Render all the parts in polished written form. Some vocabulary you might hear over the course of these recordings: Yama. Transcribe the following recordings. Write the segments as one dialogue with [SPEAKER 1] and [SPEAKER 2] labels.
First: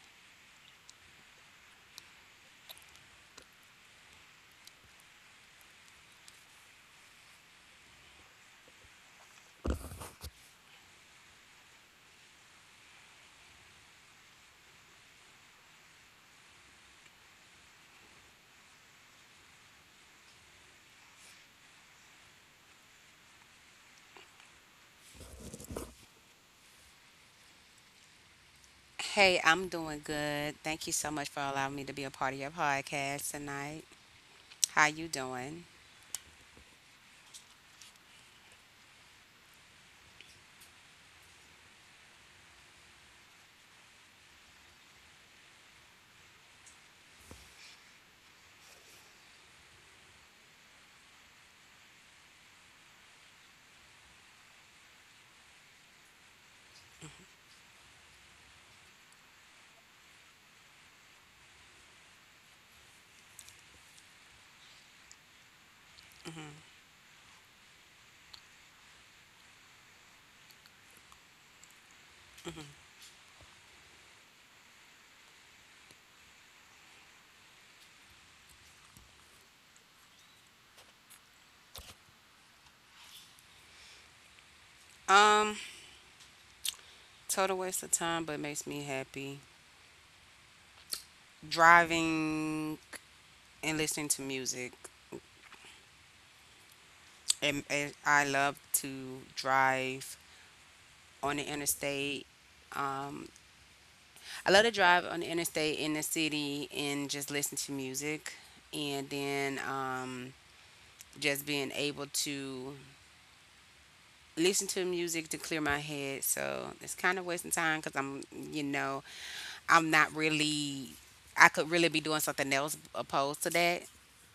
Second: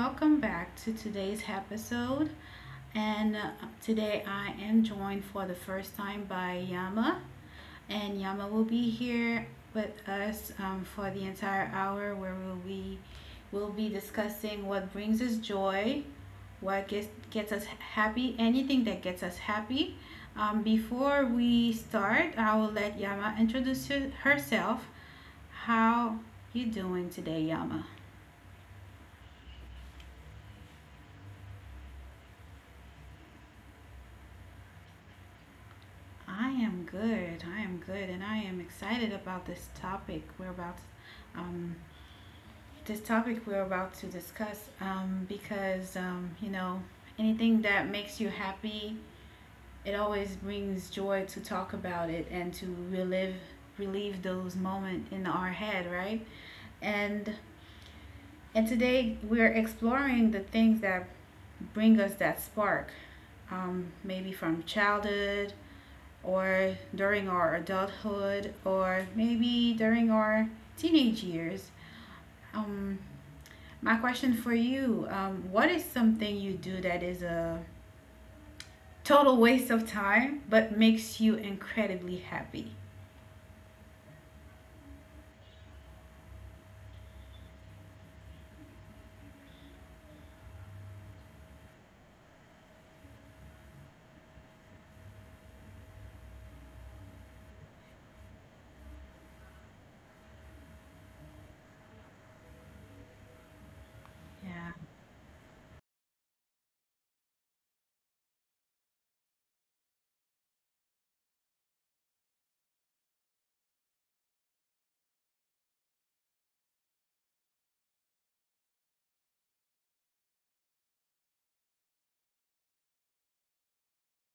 [SPEAKER 1] welcome back to today's episode. And today I am joined for the first time by Yama. And Yama will be here with us for the entire hour where we'll be discussing what brings us joy, what gets us happy, anything that gets us happy. Before we start, I will let Yama introduce herself. How you doing today, Yama?
[SPEAKER 2] Hey, I'm doing good. Thank you so much for allowing me to be a part of your podcast tonight. How you doing?
[SPEAKER 1] I am good. I am good, and I am excited about, um, this topic we're about to discuss, because anything that makes you happy, it always brings joy to talk about it and to relive relieve those moments in our head, right? And and today we're exploring the things that bring us that spark, maybe from childhood
[SPEAKER 2] Mm-hmm,
[SPEAKER 1] or during our adulthood or maybe during our teenage years.
[SPEAKER 2] mm-hmm.
[SPEAKER 1] Um, my question for you, what is something you do that is a total waste of time but makes you incredibly happy?
[SPEAKER 2] Um, Total waste of time, but makes me happy. Driving and listening to music. And I love to drive on the interstate. Um, I love to
[SPEAKER 1] Yeah.
[SPEAKER 2] drive on the interstate in the city and just listen to music. And then just being able to listen to music to clear my head. So it's kind of wasting time because I'm not really, I could really be doing something else opposed to that.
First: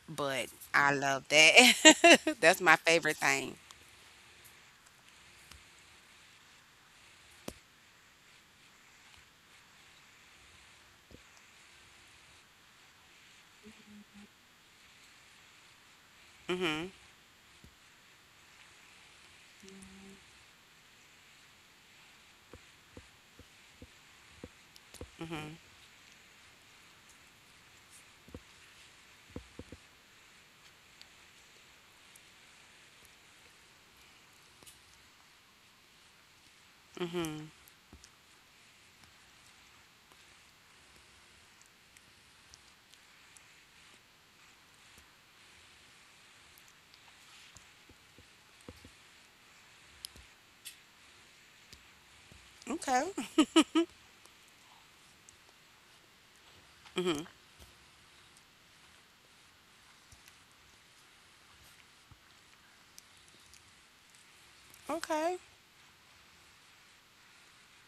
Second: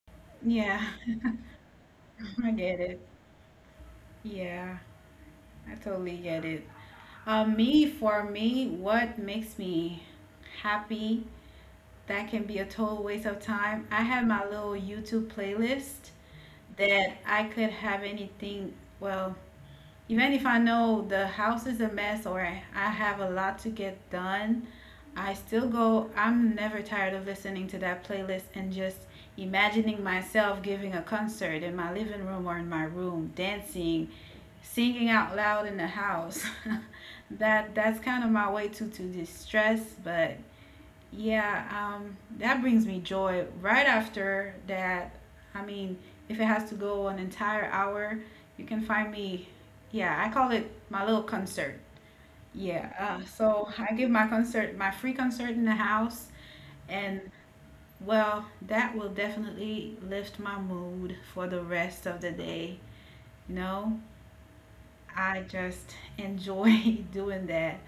[SPEAKER 2] But
[SPEAKER 1] Yeah,
[SPEAKER 2] I love that.
[SPEAKER 1] I
[SPEAKER 2] That's my
[SPEAKER 1] get it.
[SPEAKER 2] favorite thing.
[SPEAKER 1] Yeah, I totally get it. For me, what makes me happy? That can be a total waste of time. I have my little YouTube playlist
[SPEAKER 2] Mhm.
[SPEAKER 1] that I could have anything. Well, even if I know the house is a mess or I have a lot to get done, I
[SPEAKER 2] Mhm.
[SPEAKER 1] still go. I'm never tired of listening to that playlist and just imagining myself giving a concert in my living room or in my room, dancing, singing out loud in the house.
[SPEAKER 2] Mhm.
[SPEAKER 1] That's kind of my way to distress, but yeah, that brings me joy. Right after that, I mean, if it has to go an entire hour, you can find me. Yeah, I call it my little concert. Yeah,
[SPEAKER 2] Okay.
[SPEAKER 1] so I give my concert, my free concert in the house, and
[SPEAKER 2] Mhm.
[SPEAKER 1] well, that will definitely lift my mood for the rest of the day. You know,
[SPEAKER 2] Okay.
[SPEAKER 1] I just enjoy doing that.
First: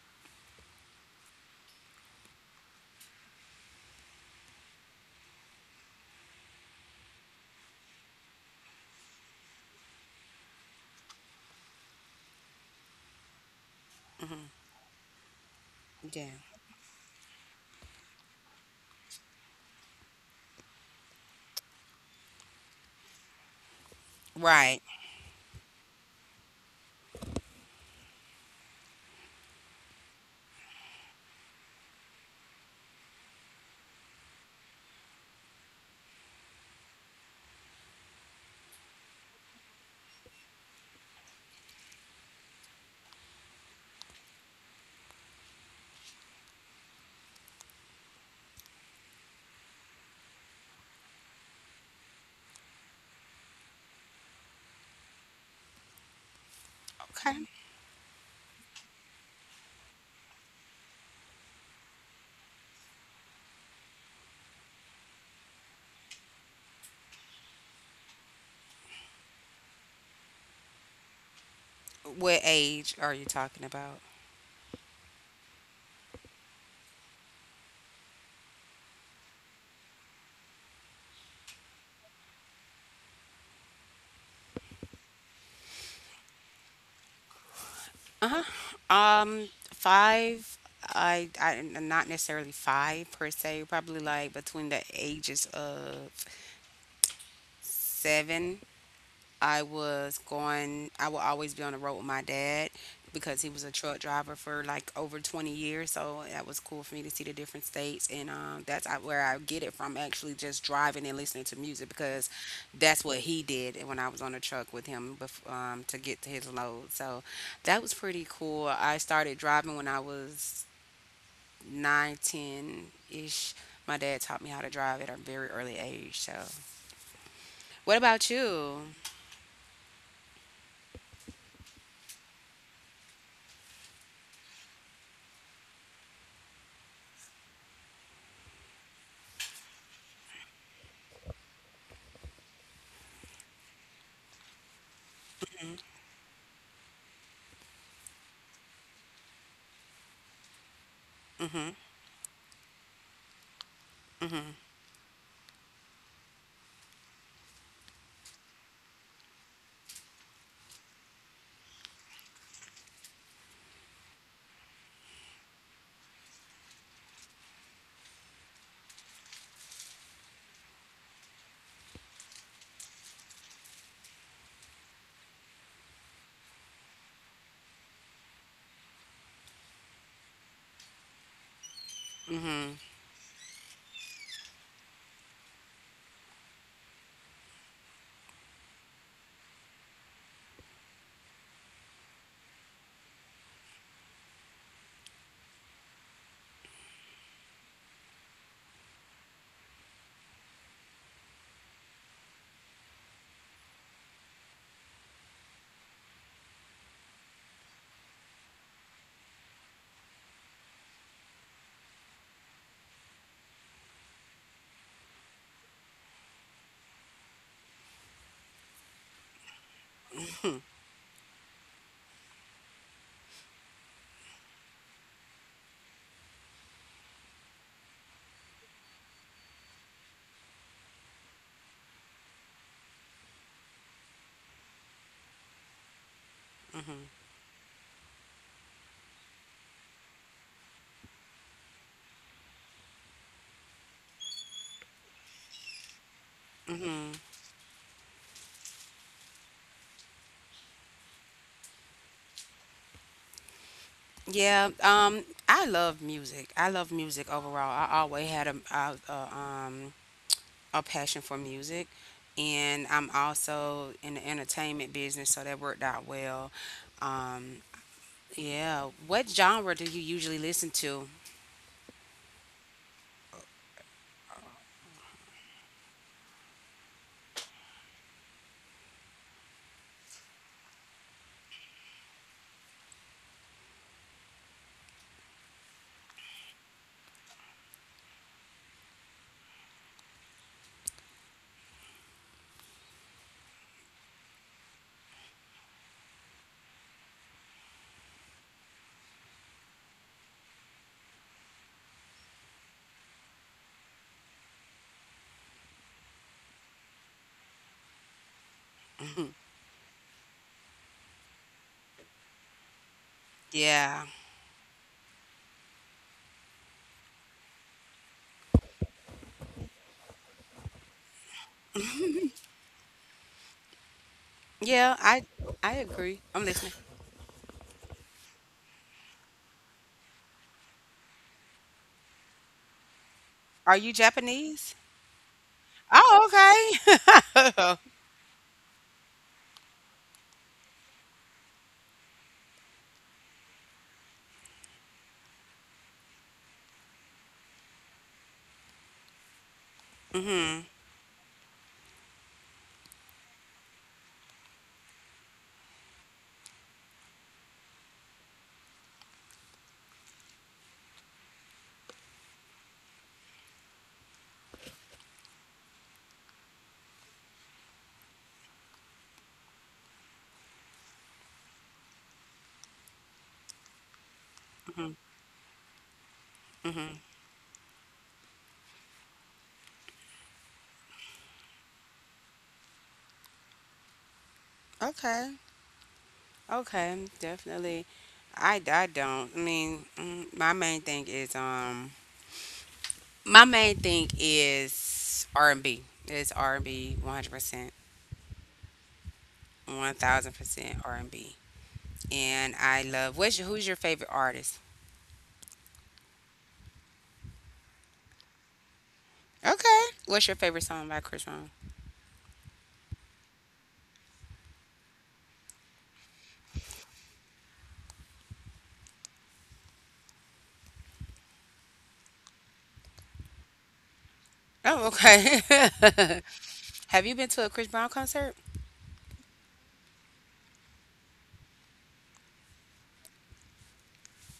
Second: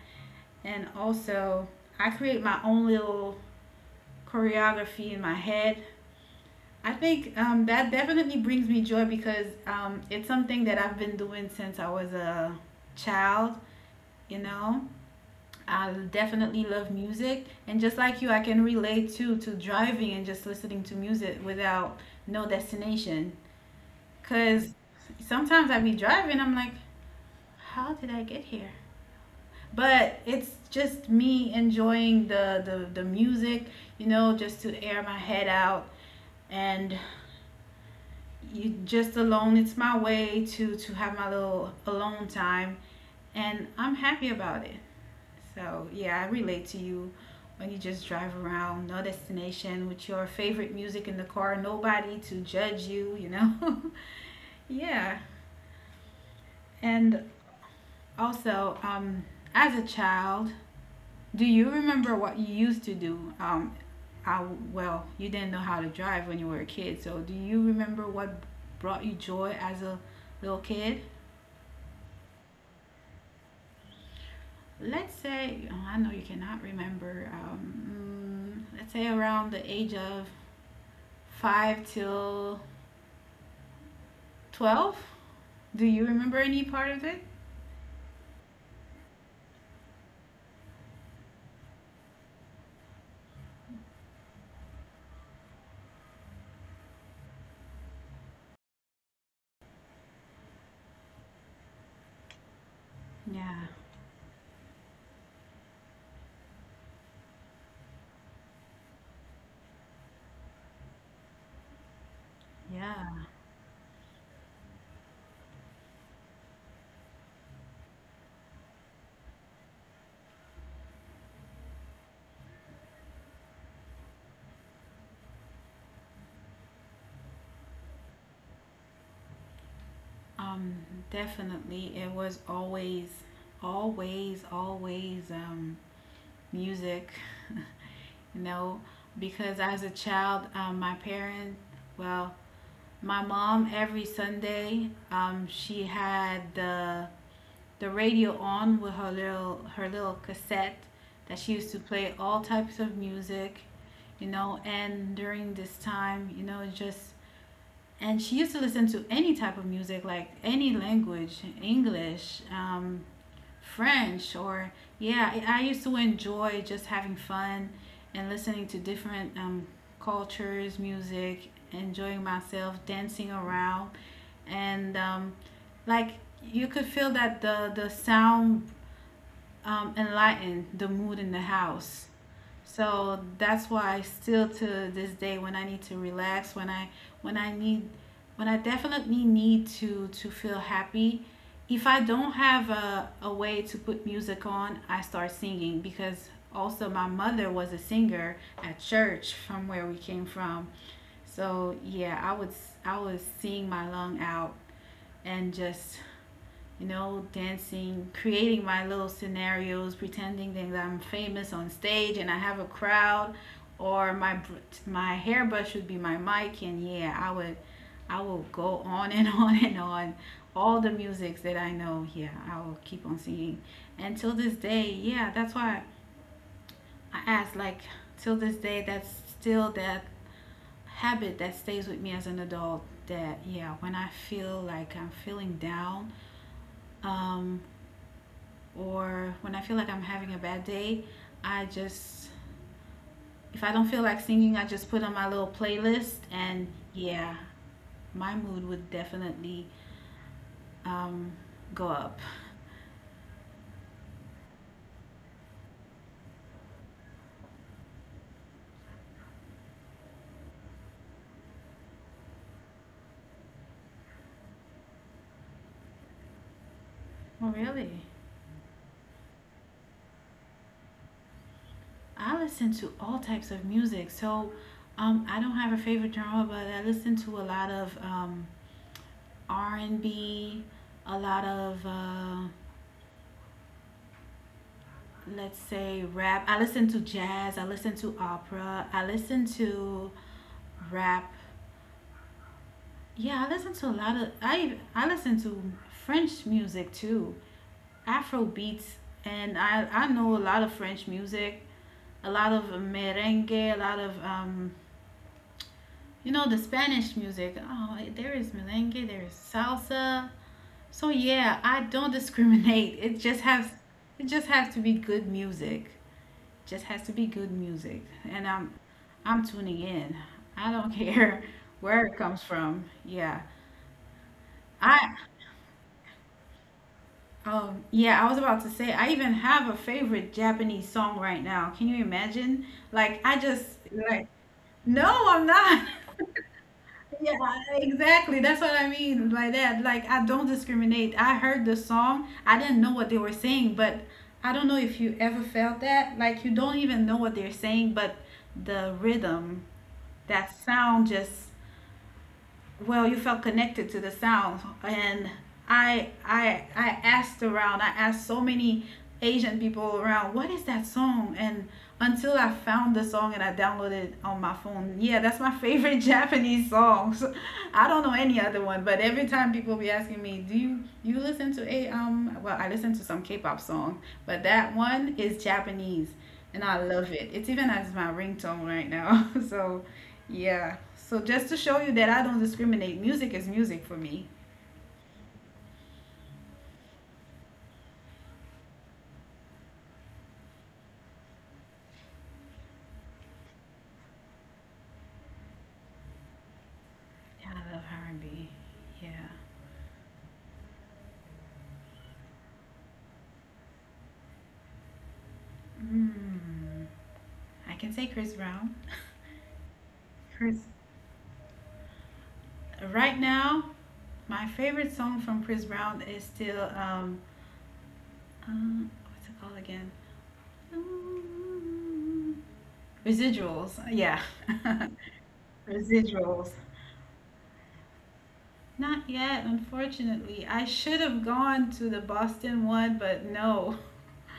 [SPEAKER 1] And also, I create my own little choreography in my head, I think that definitely brings me joy because it's something that I've been doing since I was a child. You
[SPEAKER 2] Mhm.
[SPEAKER 1] know, I
[SPEAKER 2] Yeah.
[SPEAKER 1] definitely love music, and just like you, I can relate to driving and just listening to music without no destination. Cause
[SPEAKER 2] Right.
[SPEAKER 1] sometimes I be driving, I'm like, how did I get here? But it's just me enjoying the music, just to air my head out, and you just alone, it's my way to have my little alone time, and I'm happy about it. So yeah, I relate to you when you just drive around no destination with your favorite music in the car, nobody to judge you you know Yeah. And
[SPEAKER 2] Okay.
[SPEAKER 1] also, as a child, do you remember what you used to do, I, well, you didn't know how to drive when you were a kid, so do you remember what brought you joy as a little kid?
[SPEAKER 2] What age are you talking about?
[SPEAKER 1] Let's say Oh, I know you cannot remember. Let's say around the age of 5 till 12, do you remember any part of it?
[SPEAKER 2] Uh huh. Five. I not necessarily five per se. Probably like between the ages of seven, I would always be on the road with my dad because he was
[SPEAKER 1] Yeah,
[SPEAKER 2] a truck driver for like over 20 years. So that was cool for me to see the different states. And that's where I get it from, actually just driving and listening to music because that's what
[SPEAKER 1] yeah.
[SPEAKER 2] he did when I was on the truck with him to get to his load. So that was pretty cool. I started driving when I was nine, ten ish. My dad taught me how to drive at a very early age. So, what about you?
[SPEAKER 1] um Definitely it was always, always, always music. You know, because as a child, my parents, well, my mom every Sunday, she had the radio on with her little cassette that she
[SPEAKER 2] Hmm.
[SPEAKER 1] used to play all types of music. And during this time, you know, just and she used to listen to any type of music, like any language, English, French, or yeah, I used to enjoy just having fun and listening to different, cultures, music, enjoying myself, dancing around, and like, you could feel that the sound enlightened the mood in the house.
[SPEAKER 2] Mm-hmm.
[SPEAKER 1] So that's why, still to this day, when I need to relax, when I need when I definitely need to feel happy, if I don't have a way to put music on, I start singing because also my mother was a singer at church from where we came from. So yeah, I would sing my lung out and just, dancing, creating my little scenarios, pretending that I'm famous on stage and I have a crowd, or my hairbrush would be my mic, and yeah, I will go on and on and on, all the musics that I know. Yeah, I will keep on singing, and till this day, yeah, that's why I asked. Like, till this day, that's still that habit that stays with me as an adult. That, yeah, when I feel like I'm feeling down,
[SPEAKER 2] Mm-hmm.
[SPEAKER 1] um, or when I feel like I'm having a bad day, I just, if I don't feel like singing, I just put on my little playlist, and
[SPEAKER 2] Mm-hmm.
[SPEAKER 1] yeah, my mood would definitely um, go up.
[SPEAKER 2] Yeah. I love music. I love music overall. I always had a passion for music, and I'm also in the entertainment business, so that worked out well.
[SPEAKER 1] Well,
[SPEAKER 2] Um,
[SPEAKER 1] really?
[SPEAKER 2] yeah. What genre do you usually listen to?
[SPEAKER 1] I listen to all types of music. So I don't have a favorite genre, but I listen to a lot of R&B, a lot of let's say rap. I listen to jazz. I listen to opera. I listen to rap. Yeah, I listen to a lot of I listen to French music too, Afro beats, and I know a lot of French music, a lot of merengue, a lot of the Spanish music. Oh, there is merengue, there is salsa. So yeah, I don't discriminate. It just has
[SPEAKER 2] Yeah.
[SPEAKER 1] it just has to be good music. Just has to be good music, and I'm tuning in. I don't care where it comes from. Yeah.
[SPEAKER 2] Yeah.
[SPEAKER 1] I
[SPEAKER 2] I agree. I'm listening.
[SPEAKER 1] Oh, yeah, I was about to say, I even have a favorite Japanese song right now. Can you imagine? Like,
[SPEAKER 2] Are you
[SPEAKER 1] like,
[SPEAKER 2] Japanese?
[SPEAKER 1] no, I'm not.
[SPEAKER 2] Oh,
[SPEAKER 1] Yeah,
[SPEAKER 2] okay.
[SPEAKER 1] exactly. That's what I mean by that. Like, I don't discriminate. I heard the song, I didn't know what they were saying, but I don't know if you ever felt that. Like, you don't even know what they're saying, but the rhythm, that
[SPEAKER 2] Mm-hmm.
[SPEAKER 1] sound, just, well, you felt connected to the sound, and I asked around. I asked so many Asian people around, what is that song? And until I found the song, and I downloaded it on my phone. Yeah, that's my favorite Japanese song. So, I don't know any other one, but every time people be asking me, do you listen to a well, I listen to some K-pop song, but that one is Japanese, and I
[SPEAKER 2] Mm-hmm.
[SPEAKER 1] love it. It's even as my ringtone right now. So yeah. So just to show you that I don't discriminate, music is music for me.
[SPEAKER 2] Okay. Okay, definitely. I don't. I mean, my main thing is R&B. It's R&B
[SPEAKER 1] Yeah,
[SPEAKER 2] 100%,
[SPEAKER 1] I love R&B. Yeah.
[SPEAKER 2] 1000% R&B. And B. And I love who's your favorite artist?
[SPEAKER 1] Mm, I can say Chris Brown.
[SPEAKER 2] Okay. What's your
[SPEAKER 1] Chris.
[SPEAKER 2] favorite song by Chris Brown?
[SPEAKER 1] Right now, my favorite song from Chris Brown is still, what's it called again? Mm, Residuals. Yeah.
[SPEAKER 2] Oh, okay.
[SPEAKER 1] Residuals.
[SPEAKER 2] Have you been to a Chris Brown concert?
[SPEAKER 1] Not yet, unfortunately. I should have gone to the Boston one, but no.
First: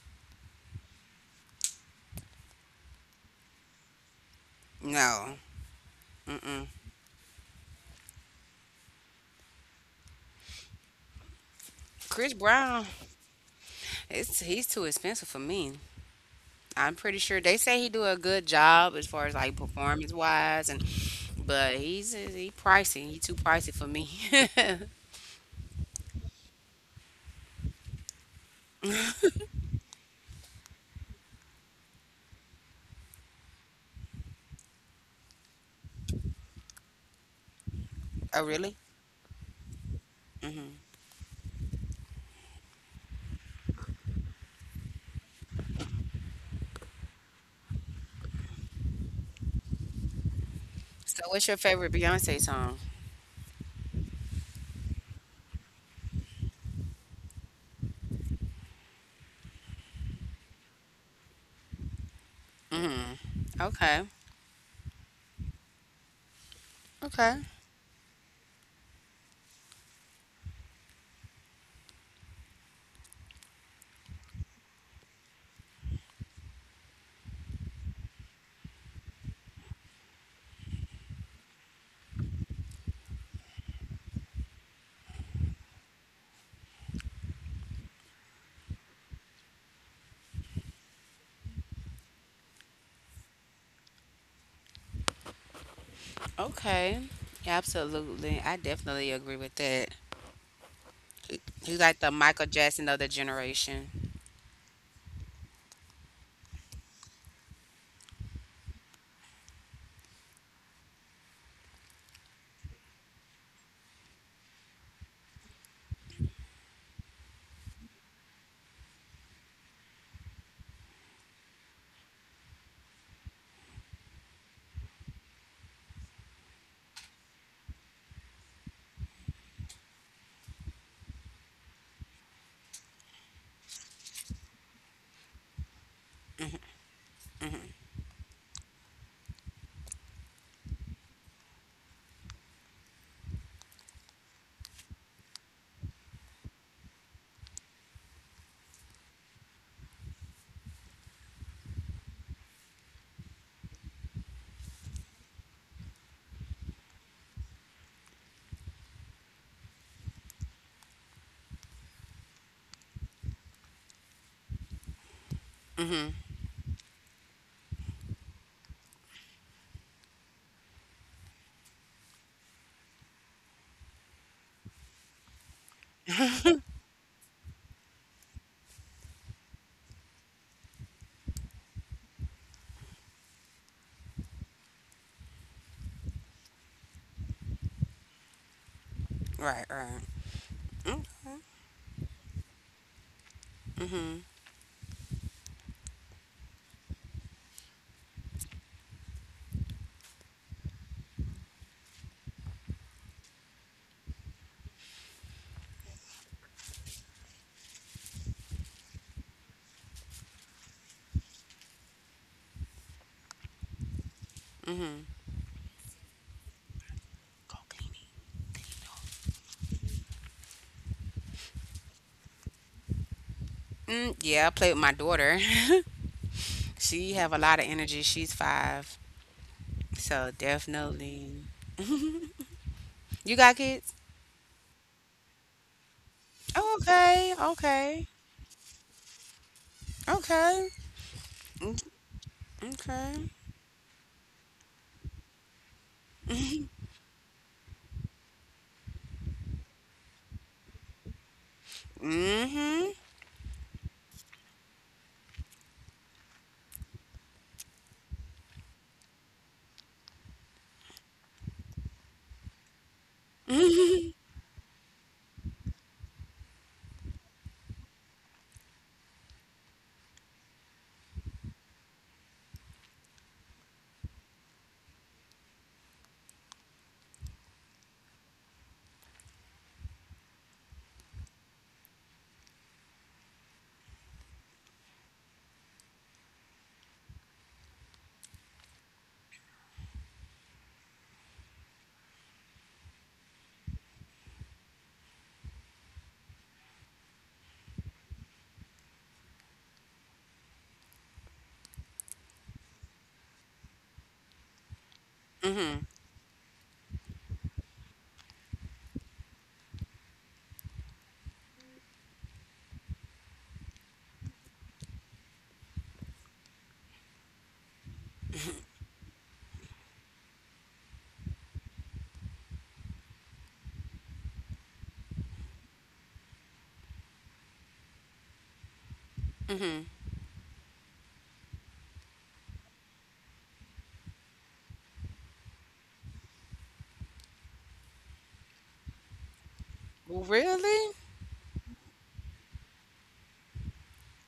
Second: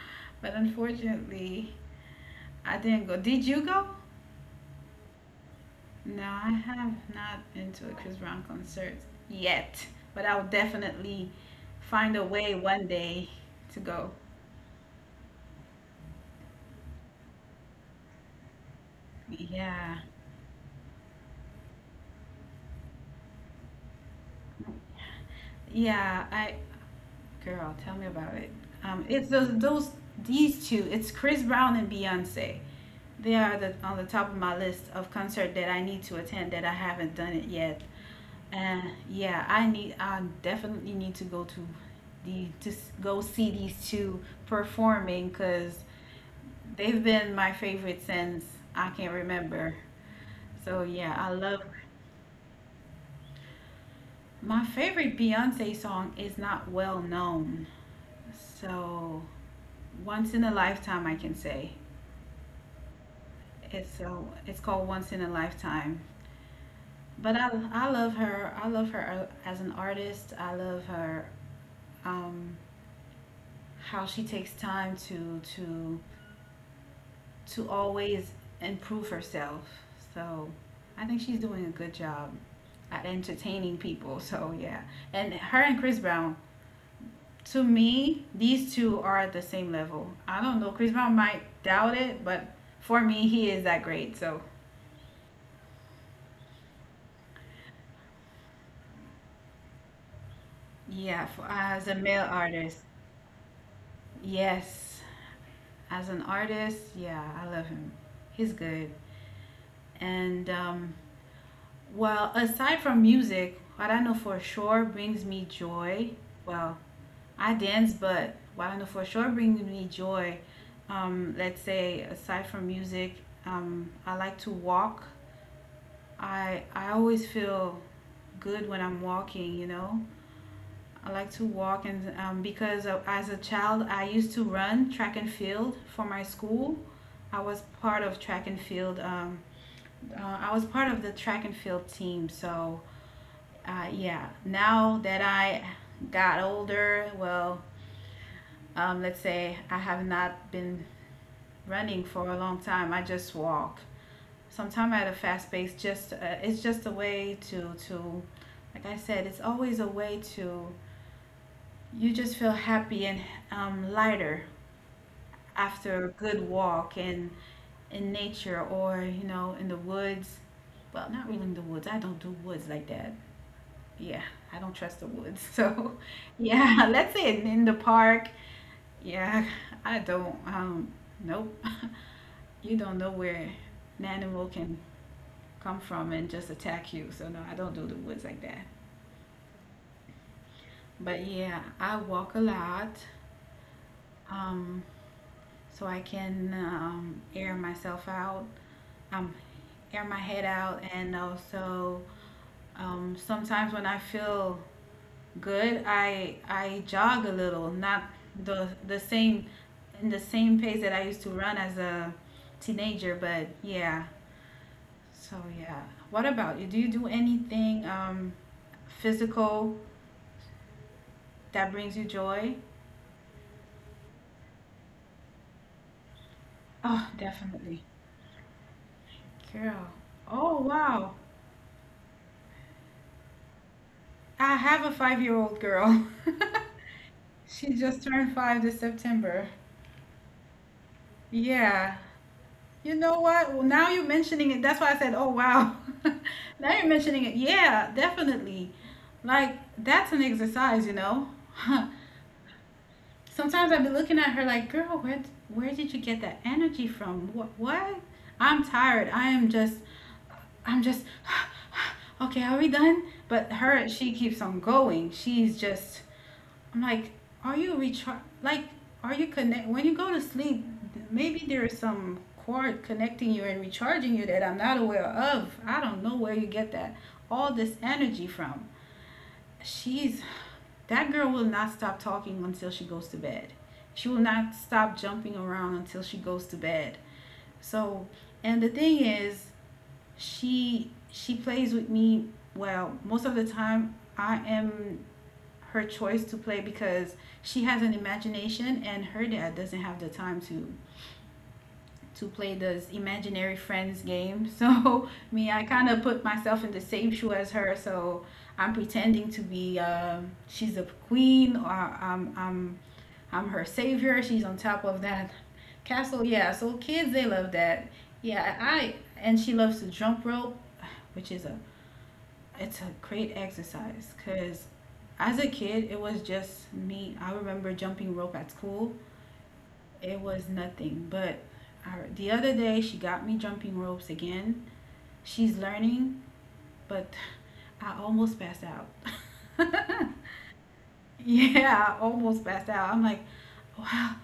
[SPEAKER 1] But unfortunately, I didn't go. Did you go?
[SPEAKER 2] No.
[SPEAKER 1] No, I
[SPEAKER 2] Mm-mm.
[SPEAKER 1] have not been to a Chris Brown concert yet, but I'll definitely find a
[SPEAKER 2] Chris
[SPEAKER 1] way
[SPEAKER 2] Brown,
[SPEAKER 1] one day to go.
[SPEAKER 2] it's he's too expensive for me. I'm pretty sure they say he do a good job as far as like
[SPEAKER 1] Yeah,
[SPEAKER 2] performance wise, and but he's he pricey. He too pricey for me.
[SPEAKER 1] yeah. I Girl, tell me about it. It's those these two. It's Chris Brown and Beyonce. They are on the top of my list of concert that I need to attend that I haven't done it yet.
[SPEAKER 2] Oh really?
[SPEAKER 1] And yeah, I
[SPEAKER 2] Hmm.
[SPEAKER 1] definitely need to go to go see these two performing because they've been my favorite since I can remember. So yeah,
[SPEAKER 2] So
[SPEAKER 1] I
[SPEAKER 2] what's your
[SPEAKER 1] love.
[SPEAKER 2] favorite Beyonce song?
[SPEAKER 1] My favorite Beyonce song is not well known. So, once in a lifetime, I can say.
[SPEAKER 2] Hmm.
[SPEAKER 1] It's
[SPEAKER 2] Okay.
[SPEAKER 1] so it's called Once in a Lifetime. But
[SPEAKER 2] Okay.
[SPEAKER 1] I love her. I love her as an artist. I love her, um, how she takes time to always improve herself. So I think she's doing a good job at entertaining people. So yeah, and her and Chris Brown, to me, these two are at the same level. I don't know. Chris Brown might doubt it, but for me, he is that great. So
[SPEAKER 2] Okay. Absolutely. I definitely agree with that.
[SPEAKER 1] yeah,
[SPEAKER 2] He's
[SPEAKER 1] as a
[SPEAKER 2] like the
[SPEAKER 1] male
[SPEAKER 2] Michael
[SPEAKER 1] artist,
[SPEAKER 2] Jackson of the generation.
[SPEAKER 1] yes, as an artist, yeah, I love him. He's good. And well, aside from music, what I know for sure brings me joy. Well, I dance, but Wagner for sure brings me joy. Let's say aside from music, I like to walk. I always feel good when I'm walking. You know, I like to walk, and as a child, I used to run track and field for my school. I was part of track and field. I was part of the track and field team. So, yeah. Now that I got older, well, let's say I have not been running for a long time. I just walk. Sometimes at a fast pace. Just it's just a way to, like I said, it's always a way to. You just feel happy and lighter after a
[SPEAKER 2] Hmm.
[SPEAKER 1] good walk in nature or in the woods. Well, not really in the woods. I don't do woods like that. Yeah, I don't trust the woods. So, yeah, let's say in the park. Yeah, I don't. Nope. You don't know where an animal can come from and just attack you. So no, I don't do the woods like that.
[SPEAKER 2] Right. Right. Okay.
[SPEAKER 1] But yeah, I walk a lot,
[SPEAKER 2] Hmm.
[SPEAKER 1] um, so I can air myself out, um, air my head out, and also sometimes when I feel good, I jog a little, not the same in the same pace that I used to run as a teenager, but yeah.
[SPEAKER 2] Hmm.
[SPEAKER 1] So yeah. What about you? Do you do
[SPEAKER 2] Go
[SPEAKER 1] anything
[SPEAKER 2] clean it up.
[SPEAKER 1] physical that brings you joy?
[SPEAKER 2] Mm, yeah, I play with my daughter. She
[SPEAKER 1] Oh,
[SPEAKER 2] have a lot of
[SPEAKER 1] definitely.
[SPEAKER 2] energy. She's five.
[SPEAKER 1] Girl.
[SPEAKER 2] So
[SPEAKER 1] Oh, wow.
[SPEAKER 2] definitely. You got kids?
[SPEAKER 1] I have a 5-year-old girl.
[SPEAKER 2] Oh, okay,
[SPEAKER 1] She just
[SPEAKER 2] okay,
[SPEAKER 1] turned 5 this September.
[SPEAKER 2] okay. Mm,
[SPEAKER 1] Yeah. You
[SPEAKER 2] okay.
[SPEAKER 1] know what? Well, now you're mentioning it. That's why I said, "Oh, wow." Now you're mentioning it. Yeah, definitely. Like that's an exercise, you know.
[SPEAKER 2] Hmm.
[SPEAKER 1] Sometimes I'd be looking at her like, girl, where did you get that energy from? What? I'm tired. I am just I'm just okay, are we done? But her
[SPEAKER 2] Hmm.
[SPEAKER 1] she keeps on going. She's just I'm like, are you recharge like are you connect when you go to sleep, maybe there is some cord connecting you and recharging you that I'm not aware of. I don't know where you get that all this energy from she's that girl will not stop talking until she goes to bed. She will not stop jumping around until she goes to bed. So, and the thing is, she plays with me well most of the time. I am her choice to play because she has an imagination and her dad doesn't have the time to play this imaginary friends game. So me, I
[SPEAKER 2] Hmm.
[SPEAKER 1] kind of put myself in the same shoe as her. So I'm pretending to be she's a queen, or I'm I'm I'm her savior. She's on top of that castle. Yeah. So kids, they love that. Yeah. I And she loves to jump rope, which is a it's a great exercise because as a kid it was just me. I remember jumping rope at school
[SPEAKER 2] Hmm.
[SPEAKER 1] it was nothing. But the other day, she got me jumping ropes again. She's learning, but I almost passed out.
[SPEAKER 2] Really?
[SPEAKER 1] Yeah, I almost passed out. I'm like, wow,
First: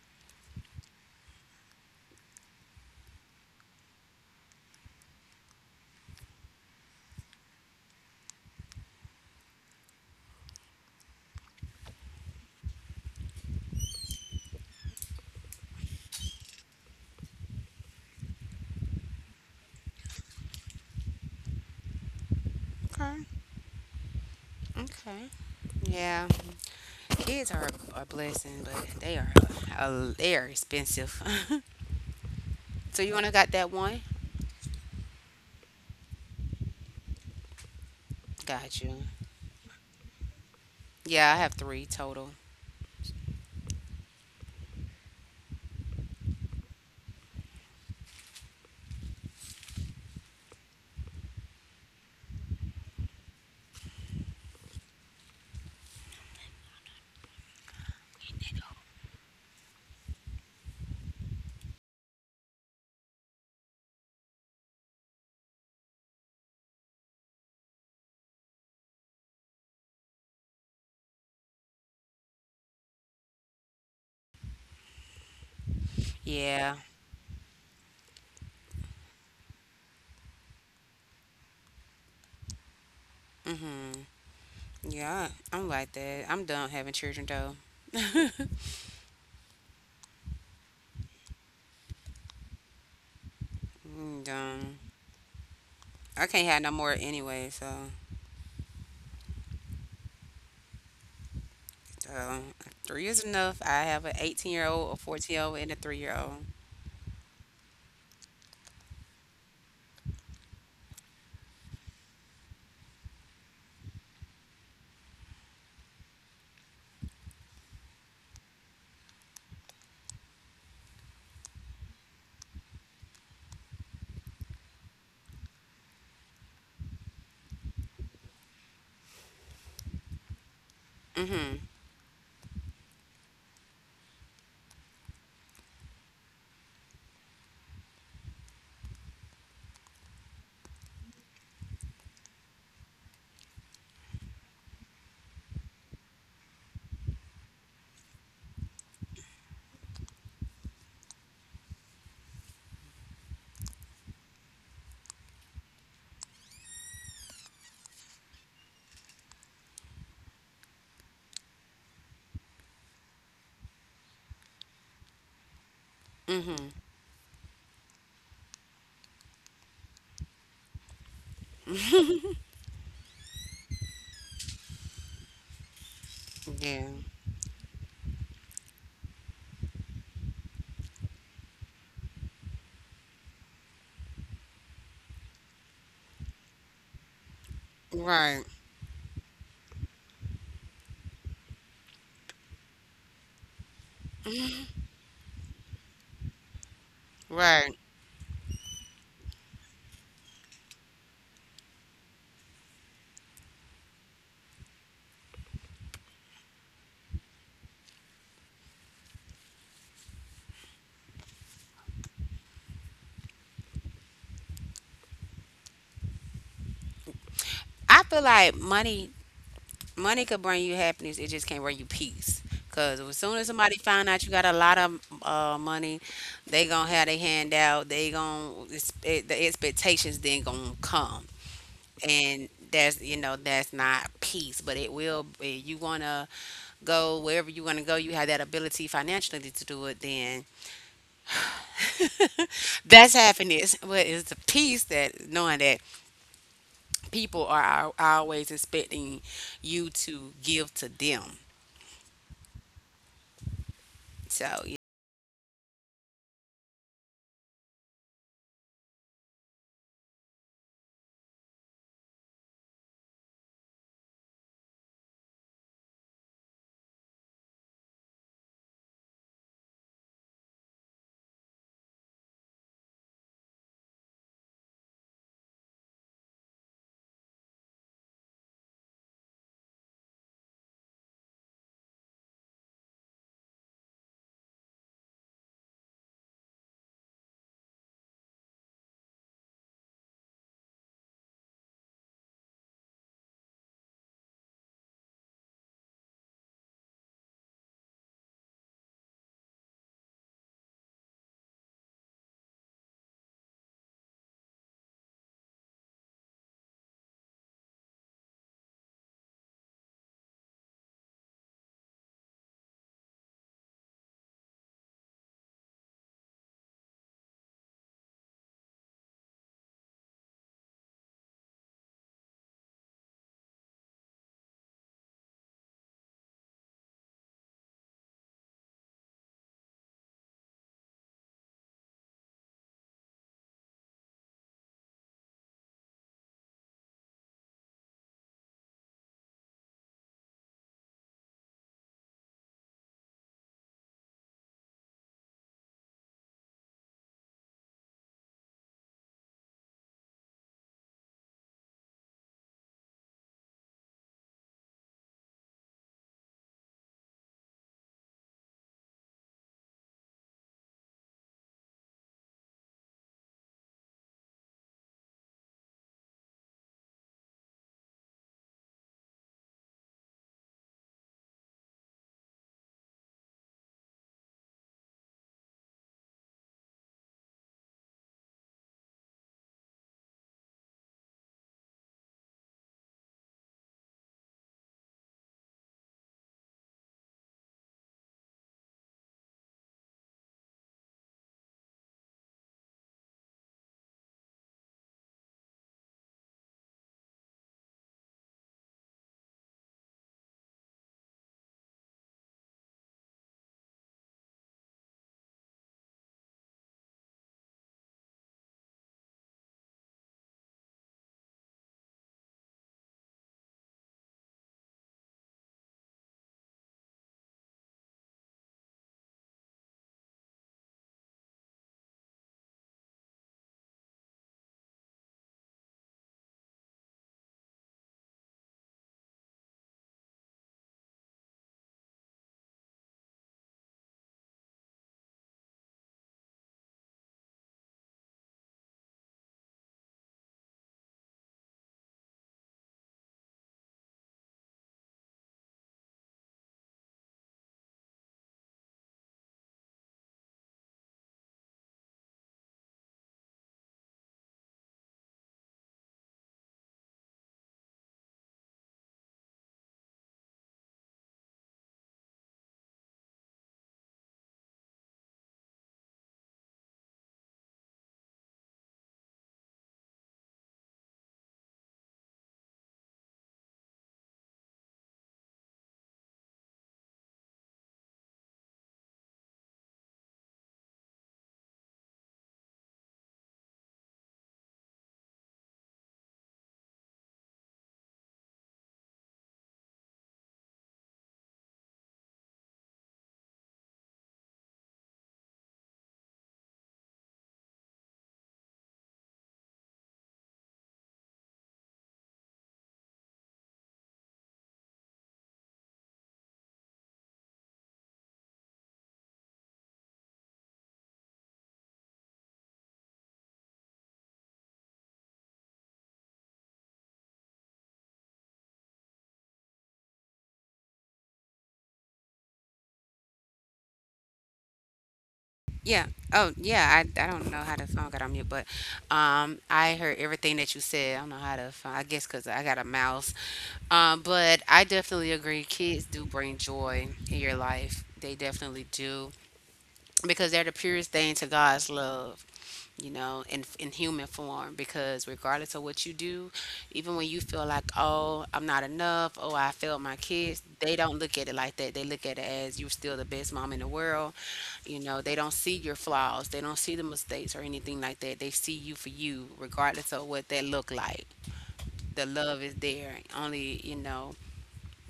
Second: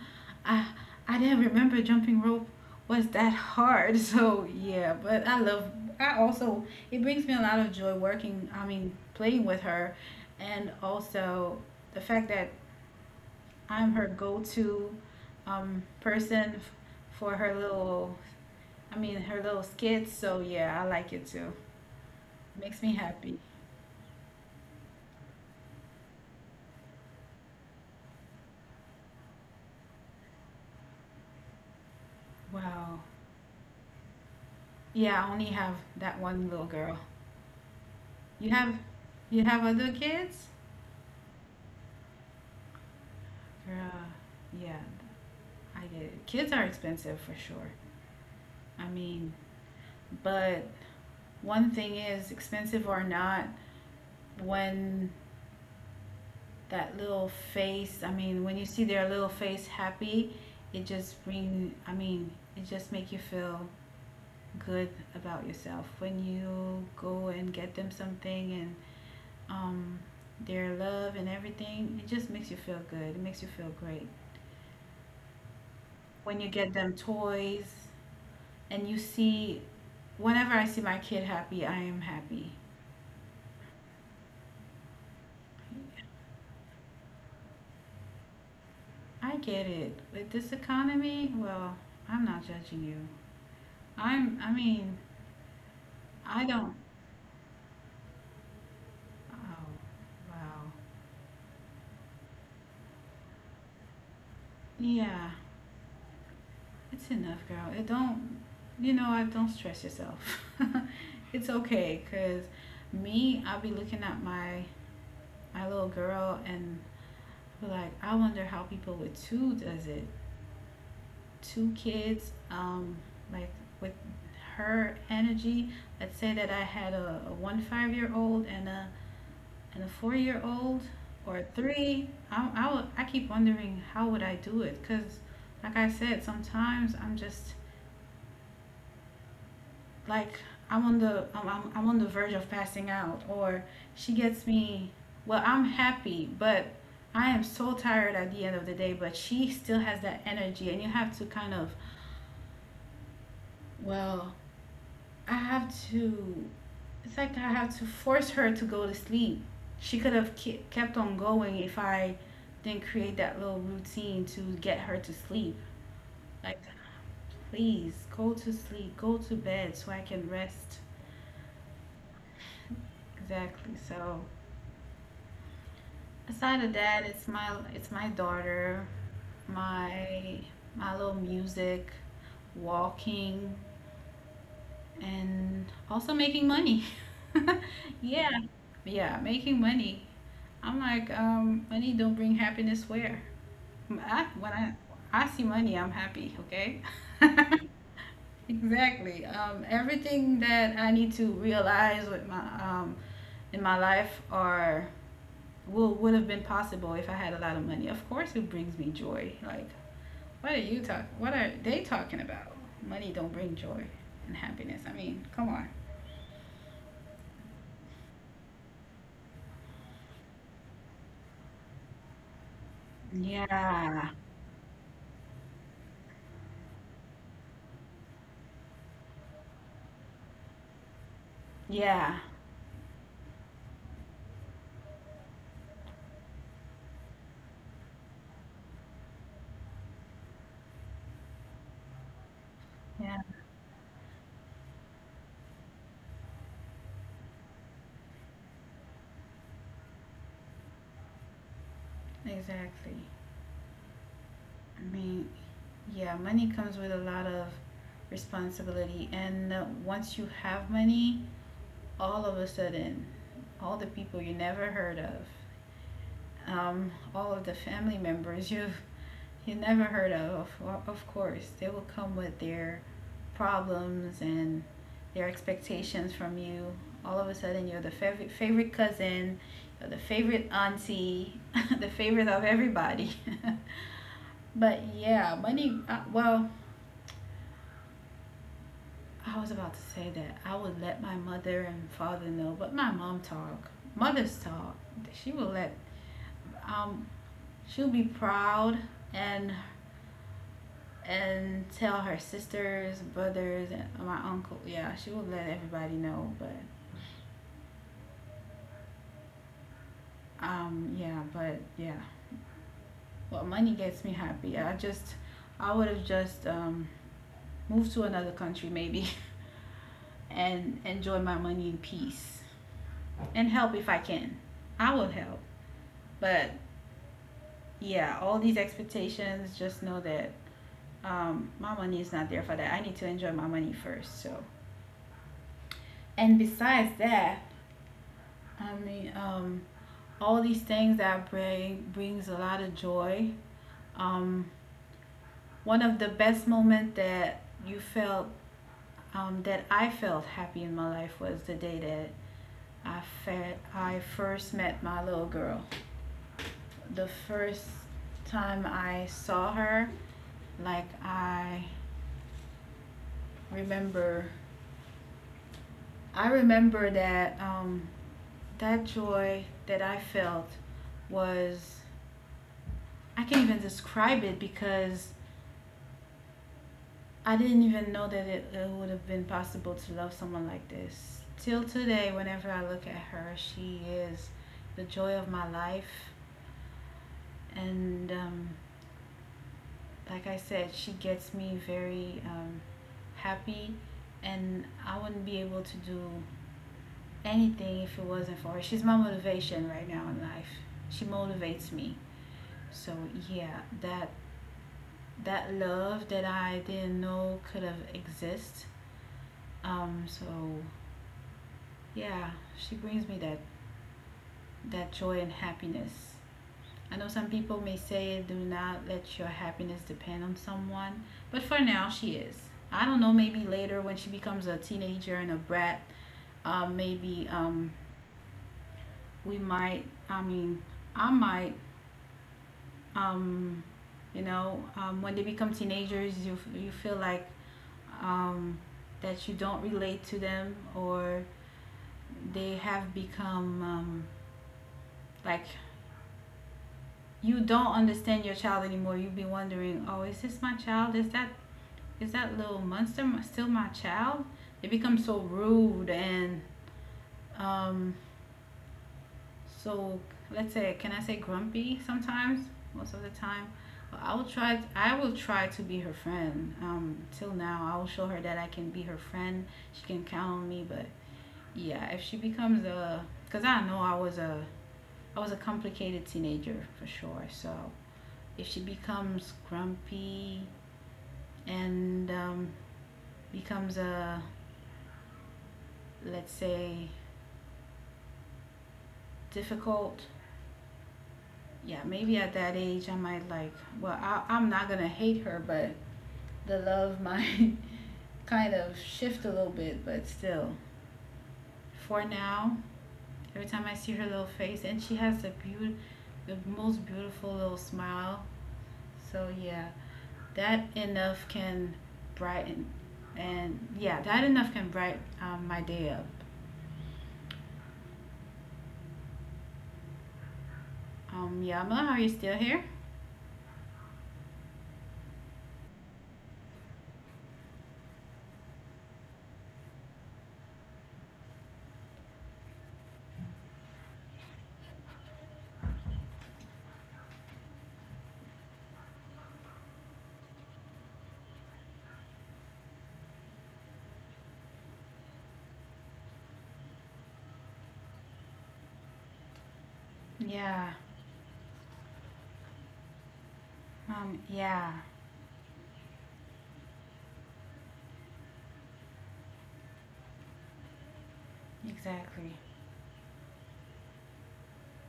[SPEAKER 1] I I didn't remember jumping rope was that hard. So yeah, but I love. I also it brings me a lot of joy working. I mean, playing with her, and also the fact that I'm her go-to person for her little, I mean, her little skits. So yeah, I like it too. Makes me
[SPEAKER 2] Okay.
[SPEAKER 1] happy.
[SPEAKER 2] Okay. Yeah, kids are a blessing, but they are expensive.
[SPEAKER 1] Wow.
[SPEAKER 2] So you wanna got that one?
[SPEAKER 1] Yeah, I only have that one little girl. You have,
[SPEAKER 2] Got you.
[SPEAKER 1] you have other kids?
[SPEAKER 2] Yeah, I have three total.
[SPEAKER 1] Girl, yeah, I get it. Kids are expensive for sure. I mean, but one thing is, expensive or not, when that little face. I mean, when you see their little face happy, it just bring. I mean, it just make you feel good about yourself when you go and get them something and um, their love and everything. It just makes you feel good. It makes you feel great when you get
[SPEAKER 2] Yeah.
[SPEAKER 1] them toys and you see. Whenever I see my kid happy, I am happy.
[SPEAKER 2] Hmm. Yeah, I'm like that. I'm done having children though.
[SPEAKER 1] I get it. With this economy, well, I'm not judging you.
[SPEAKER 2] I'm
[SPEAKER 1] I'm. I
[SPEAKER 2] done.
[SPEAKER 1] mean,
[SPEAKER 2] I
[SPEAKER 1] I
[SPEAKER 2] can't have no
[SPEAKER 1] don't.
[SPEAKER 2] more anyway. So,
[SPEAKER 1] Oh, wow.
[SPEAKER 2] so three is enough. I have an 18-year-old, a
[SPEAKER 1] Yeah,
[SPEAKER 2] 14-year-old, and a 3-year-old.
[SPEAKER 1] it's enough, girl. It don't, I don't stress yourself. It's okay, cause me, I'll be looking at my little girl and be like, I wonder how people with two does it. Two kids, like with her energy. Let's say that I had a one five year old and a four-year-old or
[SPEAKER 2] Mhm.
[SPEAKER 1] three I, would- I keep wondering how would I do it because like I said sometimes I'm just like I'm on the verge of passing out or she gets me well I'm happy but I am so tired at the end of the day but she still has that energy and you have to kind of well I have to. It's like I have to force her to go to sleep. She could have kept on going if I didn't create that little routine to get her to sleep. Like, please go to sleep, go to bed so I can rest.
[SPEAKER 2] Mhm.
[SPEAKER 1] Exactly. So aside of
[SPEAKER 2] Yeah.
[SPEAKER 1] that, it's my daughter, my my little music, walking, and also making money. Yeah,
[SPEAKER 2] Right.
[SPEAKER 1] yeah, making money. I'm like, money don't bring happiness where? When I see money, I'm happy. Okay.
[SPEAKER 2] Right.
[SPEAKER 1] Exactly. Everything that I need to realize with my in my life are will would have been possible if I had a lot of money. Of course, it brings me joy. Like, what are you talking? What are they talking about? Money don't bring joy and happiness. I mean, come on.
[SPEAKER 2] I feel like money could bring you happiness. It just can't bring you peace. Cause as soon as somebody find
[SPEAKER 1] Yeah.
[SPEAKER 2] out you got a lot of money, they gonna have their hand out. The expectations then gonna come,
[SPEAKER 1] Yeah.
[SPEAKER 2] and that's you know that's not peace, but it will. You wanna go wherever you want to go, you have that ability financially to do it, then that's
[SPEAKER 1] Yeah.
[SPEAKER 2] happiness. But it's the peace that knowing that people are always expecting you to give to them.
[SPEAKER 1] Exactly.
[SPEAKER 2] So, yeah.
[SPEAKER 1] I mean, yeah, money comes with a lot of responsibility, and once you have money, all of a sudden, all the people you never heard of, all of the family members you never heard of. Of course, they will come with their problems and their expectations from you. All of a sudden, you're the favorite cousin, you're the favorite auntie, the favorite of everybody. But yeah, money. Well, I was about to say that I would let my mother and father know, but my mom talk. Mothers talk. She will let. Um, She'll be proud and tell her sisters, brothers, and my uncle. Yeah, she will let everybody know. But yeah, but yeah. Well, money gets me happy. I would have just moved to another country maybe, and enjoy my money in peace and help if I can. I will help. But yeah, all these expectations. Just know that my money is not there for that. I need to enjoy my money first. So, and besides that, I mean, all these things that brings a lot of joy. Um, One of the best moment that you felt that I felt happy in my life was the day that I first met my little girl. The first time I saw her, like remember, I remember that that joy that I felt was I can't even describe it because I didn't even know that it would have been possible to love someone like this. Till today, whenever I look at her, she is the joy of my life. And like I said, she gets me very happy. And I wouldn't be able to do anything if it wasn't for her. She's my motivation right now in life. She motivates me. So yeah, that love that I didn't know could have exist. So, yeah, she brings me that joy and happiness. I know some people may say do not let your happiness depend on someone, but for now she is. I don't know, maybe later when she becomes a teenager and a brat, maybe we might, I mean, I might, um, when they become teenagers, you feel like um, that you don't relate to them or they have become like you don't understand your child anymore. You'd be wondering, oh, is this my child? Is that little monster still my child? They become so rude and um, so let's say, can I say grumpy sometimes? Most of the time, I will try. I will try to be her friend. Till now, I will show her that I can be her friend. She can count on me. But yeah, if she becomes a, cause I know I was a complicated teenager for sure. So if she becomes grumpy and becomes a let's say difficult yeah maybe at that age I might like well I'm not gonna hate her but the love might kind of shift a little bit but still for now every time I see her little face and she has the beautiful, the most beautiful little smile so yeah that enough can brighten and yeah that enough can brighten my day up. Yama, are you still here?
[SPEAKER 2] Yeah. Oh, yeah. I don't know how the phone got on mute, but I heard everything that you said. I don't know how to. Phone. I guess because I got a mouse. But I definitely agree. Kids do bring joy in your life. They definitely do because they're the purest thing to God's love. In human form, because regardless of what you do, even when you feel like, "Oh, I'm not enough," "Oh, I failed my kids,"
[SPEAKER 1] Yeah.
[SPEAKER 2] they don't look at it like that. They look at it as you're still the best mom in the world.
[SPEAKER 1] Yeah.
[SPEAKER 2] They don't see your flaws. They don't see the mistakes or anything like that. They see you for you regardless of what that look like. The
[SPEAKER 1] Exactly.
[SPEAKER 2] love is there. Only,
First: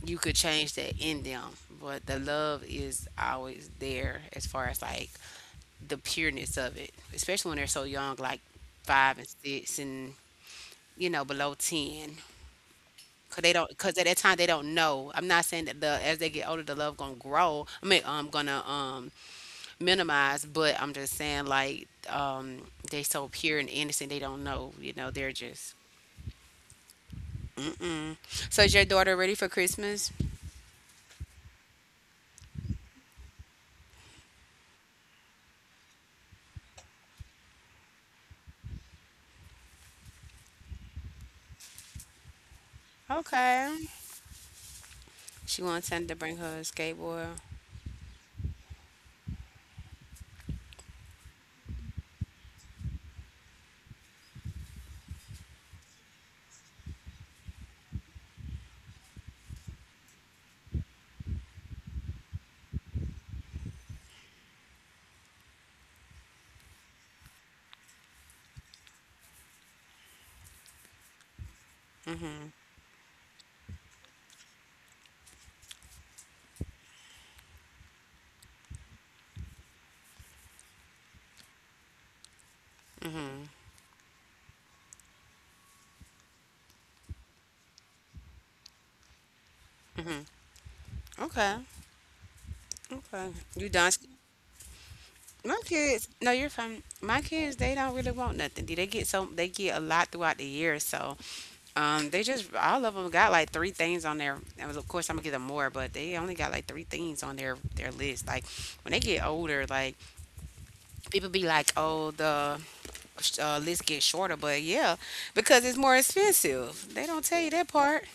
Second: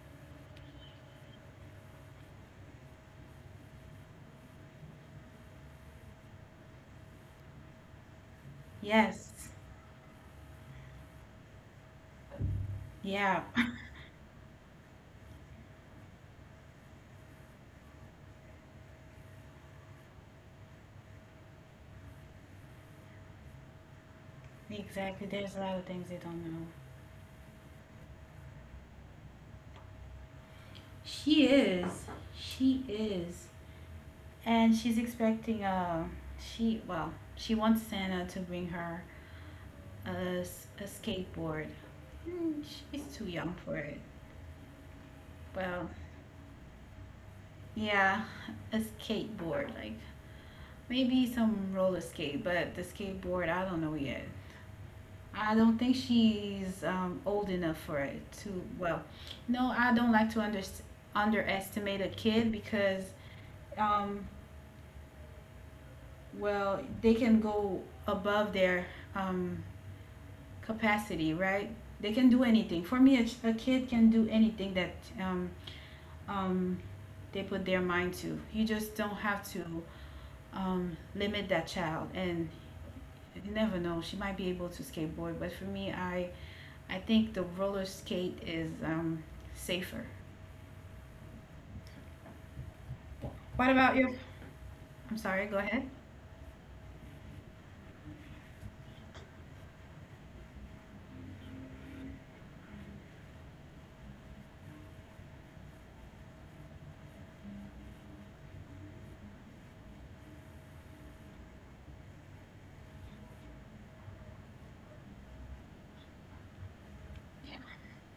[SPEAKER 2] you could change that in them, but the love is always there as far as like the pureness of it, especially when they're so young, like five and
[SPEAKER 1] Yes.
[SPEAKER 2] six, and below ten.
[SPEAKER 1] Yeah.
[SPEAKER 2] Cause they don't, cause at that time they don't know. I'm not saying that the as they get older, the love gonna grow. I mean, I'm gonna minimize, but I'm just saying like they so pure and innocent, they don't know. You know,
[SPEAKER 1] Exactly.
[SPEAKER 2] they're
[SPEAKER 1] There's a
[SPEAKER 2] just.
[SPEAKER 1] lot of things they don't know.
[SPEAKER 2] So is your daughter ready for Christmas?
[SPEAKER 1] She is. She is. And she's expecting she well, she wants Santa to bring her a skateboard. Mm, she's too young
[SPEAKER 2] Okay.
[SPEAKER 1] for it.
[SPEAKER 2] She wants
[SPEAKER 1] Well,
[SPEAKER 2] Santa to bring her a skateboard.
[SPEAKER 1] yeah, a skateboard, like maybe some roller skate, but the skateboard I don't know yet. I don't think she's old enough for it to. Well, no, I don't like to underestimate a kid because, um, well, they can go above their um, capacity, right? They can do anything. For me, a kid can do anything that um, um, they put their mind to. You just don't have to limit that child. And you never know, she might be able to skateboard. But for me, I think the roller skate is safer.
[SPEAKER 2] Okay. Okay.
[SPEAKER 1] What
[SPEAKER 2] You done?
[SPEAKER 1] about you? I'm sorry. Go
[SPEAKER 2] My
[SPEAKER 1] ahead.
[SPEAKER 2] kids, no, you're fine. My kids, they don't really want nothing. They get a lot throughout the year, so they just all of them got like three things on their. And of course, I'm gonna get them more, but they only got like three things on their list. Like when they get older, like people be like, "Oh, the list gets shorter," but yeah, because it's more expensive. They don't tell you that part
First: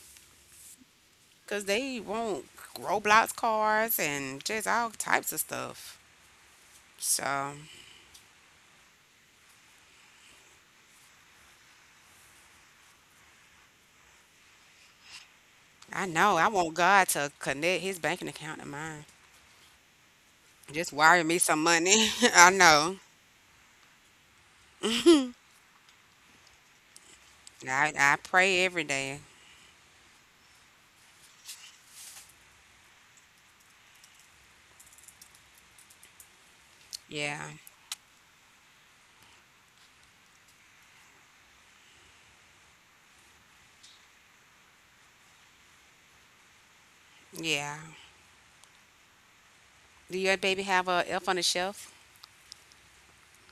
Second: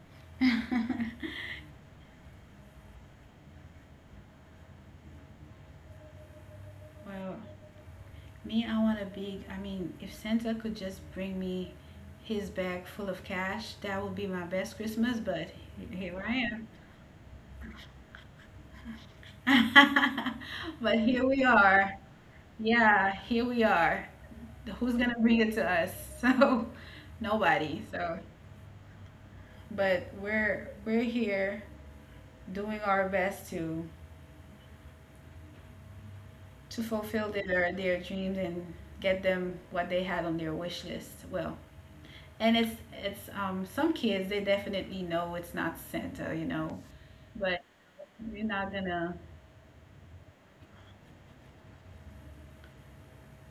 [SPEAKER 2] because they want Roblox cars and just all types of stuff.
[SPEAKER 1] Well,
[SPEAKER 2] So.
[SPEAKER 1] me, I want a big. I mean, if Santa could just bring me his bag full of cash, that would be my best Christmas. But
[SPEAKER 2] I
[SPEAKER 1] here
[SPEAKER 2] know. I
[SPEAKER 1] I
[SPEAKER 2] want God to connect his banking account to mine.
[SPEAKER 1] am.
[SPEAKER 2] Just
[SPEAKER 1] But
[SPEAKER 2] wire
[SPEAKER 1] here
[SPEAKER 2] me
[SPEAKER 1] we
[SPEAKER 2] some
[SPEAKER 1] are.
[SPEAKER 2] money. I know.
[SPEAKER 1] Yeah, here we are. Who's gonna bring it to us? So nobody.
[SPEAKER 2] I
[SPEAKER 1] So
[SPEAKER 2] pray every day.
[SPEAKER 1] but we're here doing our best to fulfill
[SPEAKER 2] Yeah.
[SPEAKER 1] their dreams and get them what they had on their wish list. Well, and it's some kids, they definitely know it's not Santa, but
[SPEAKER 2] Yeah.
[SPEAKER 1] we're not gonna.
[SPEAKER 2] Do your baby have a elf on the shelf?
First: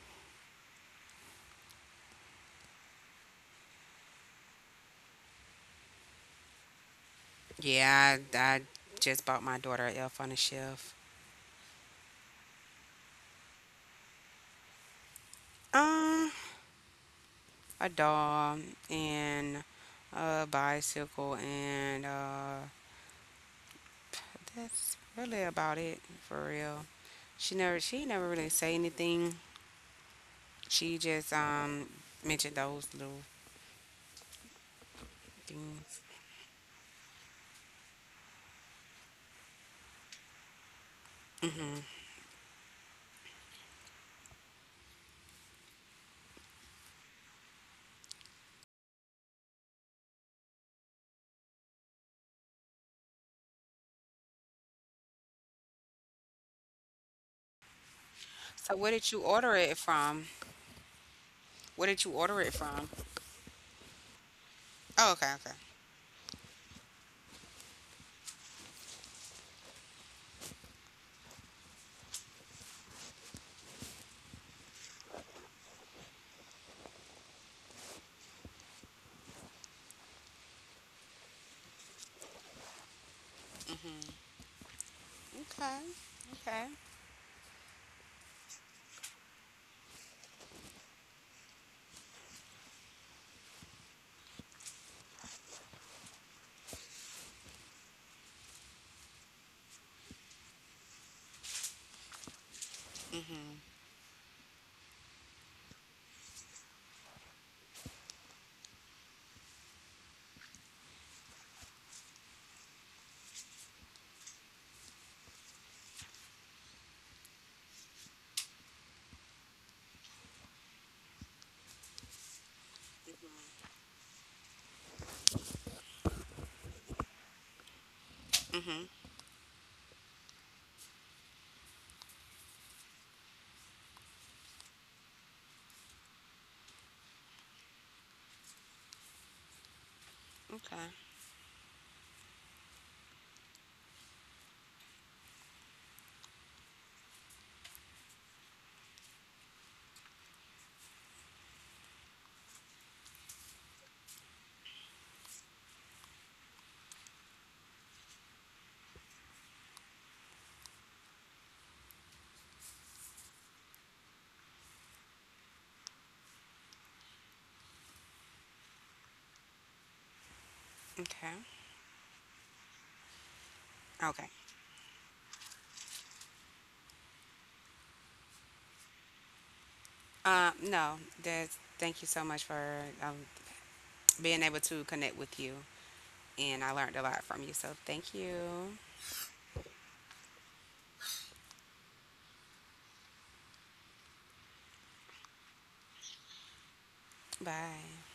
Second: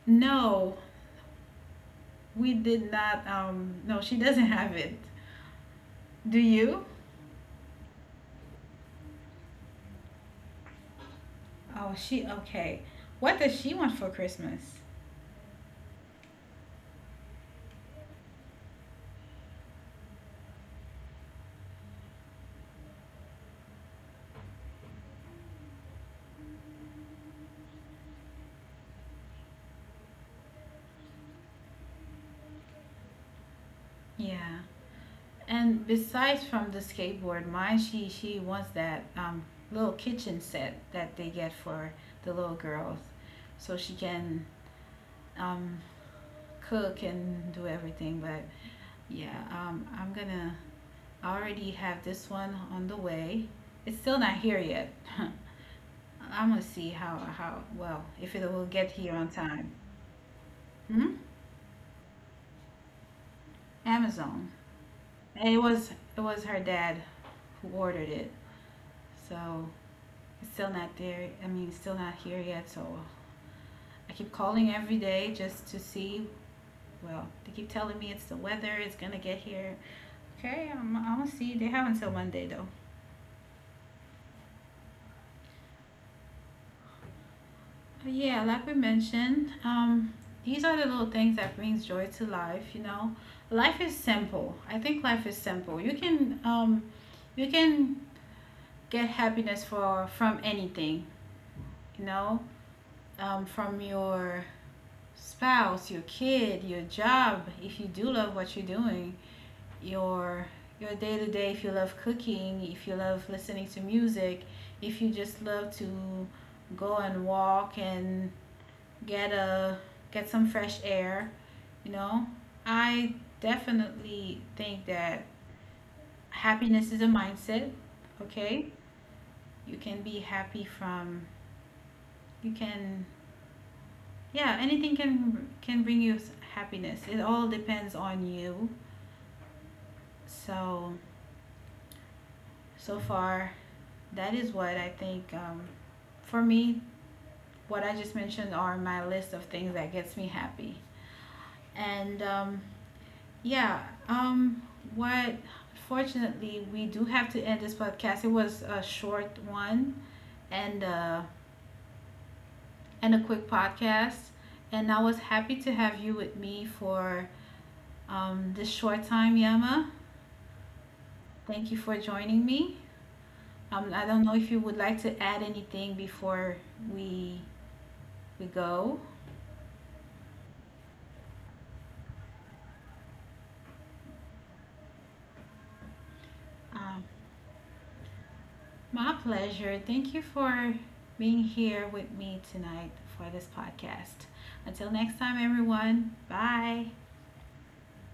[SPEAKER 1] No, we did not. No, she doesn't have it. Do you?
[SPEAKER 2] Yeah, I just bought my daughter a elf on the shelf.
[SPEAKER 1] Oh, she okay. What does she want for Christmas?
[SPEAKER 2] Um, a doll and a bicycle, and that's really about it for real. She never really say anything. She just mentioned those little
[SPEAKER 1] Yeah. And
[SPEAKER 2] things.
[SPEAKER 1] besides from the skateboard, mine, she wants that little kitchen set that they get for
[SPEAKER 2] Mm-hmm.
[SPEAKER 1] the little girls, so she can um, cook and do everything. But yeah, I'm gonna I already have this one on the way. It's still not here yet. I'm gonna see how well if it will
[SPEAKER 2] So
[SPEAKER 1] get
[SPEAKER 2] where did
[SPEAKER 1] here
[SPEAKER 2] you
[SPEAKER 1] on
[SPEAKER 2] order
[SPEAKER 1] time.
[SPEAKER 2] it from?
[SPEAKER 1] Hmm?
[SPEAKER 2] Where did you order it from?
[SPEAKER 1] Amazon.
[SPEAKER 2] Oh, okay,
[SPEAKER 1] And
[SPEAKER 2] okay.
[SPEAKER 1] it was her dad who ordered it, so it's still not there. I mean, it's still not here yet. So I keep calling every day just to see. Well, they keep telling me it's the weather. It's gonna get here. Okay, I'm gonna see. They have until Monday though.
[SPEAKER 2] Mhm. Okay. Okay.
[SPEAKER 1] But yeah, like we mentioned, these are the little things that brings joy to life. You know, life is simple. I think life is simple. You can get happiness for from anything. You know,
[SPEAKER 2] Mhm.
[SPEAKER 1] from your spouse, your kid, your job, if you do love what you're doing, your your day to day, if you love cooking, if you love listening to music, if you just love to go and walk and get a get some fresh air, you know. I definitely think that happiness is a mindset, okay?
[SPEAKER 2] Mhm.
[SPEAKER 1] You can be happy from you can, yeah, anything can bring you happiness. It all depends on you.
[SPEAKER 2] Okay.
[SPEAKER 1] So, so far, that is what I think. For me, what I just mentioned are my list of things that gets me happy. And yeah, um, what fortunately we do have to end this podcast. It was a short one, and uh, and a quick podcast. And I was happy to have you with me for this short time, Yama.
[SPEAKER 2] Okay.
[SPEAKER 1] Thank you for joining me. I don't
[SPEAKER 2] Okay.
[SPEAKER 1] know if you would like to add anything before we we go.
[SPEAKER 2] No, that's thank you so much for being able to connect with you, and I learned a
[SPEAKER 1] Um,
[SPEAKER 2] lot from you. So thank you.
[SPEAKER 1] my pleasure. Thank you for being here with me tonight for this podcast. Until next time, everyone. Bye.
[SPEAKER 2] Bye.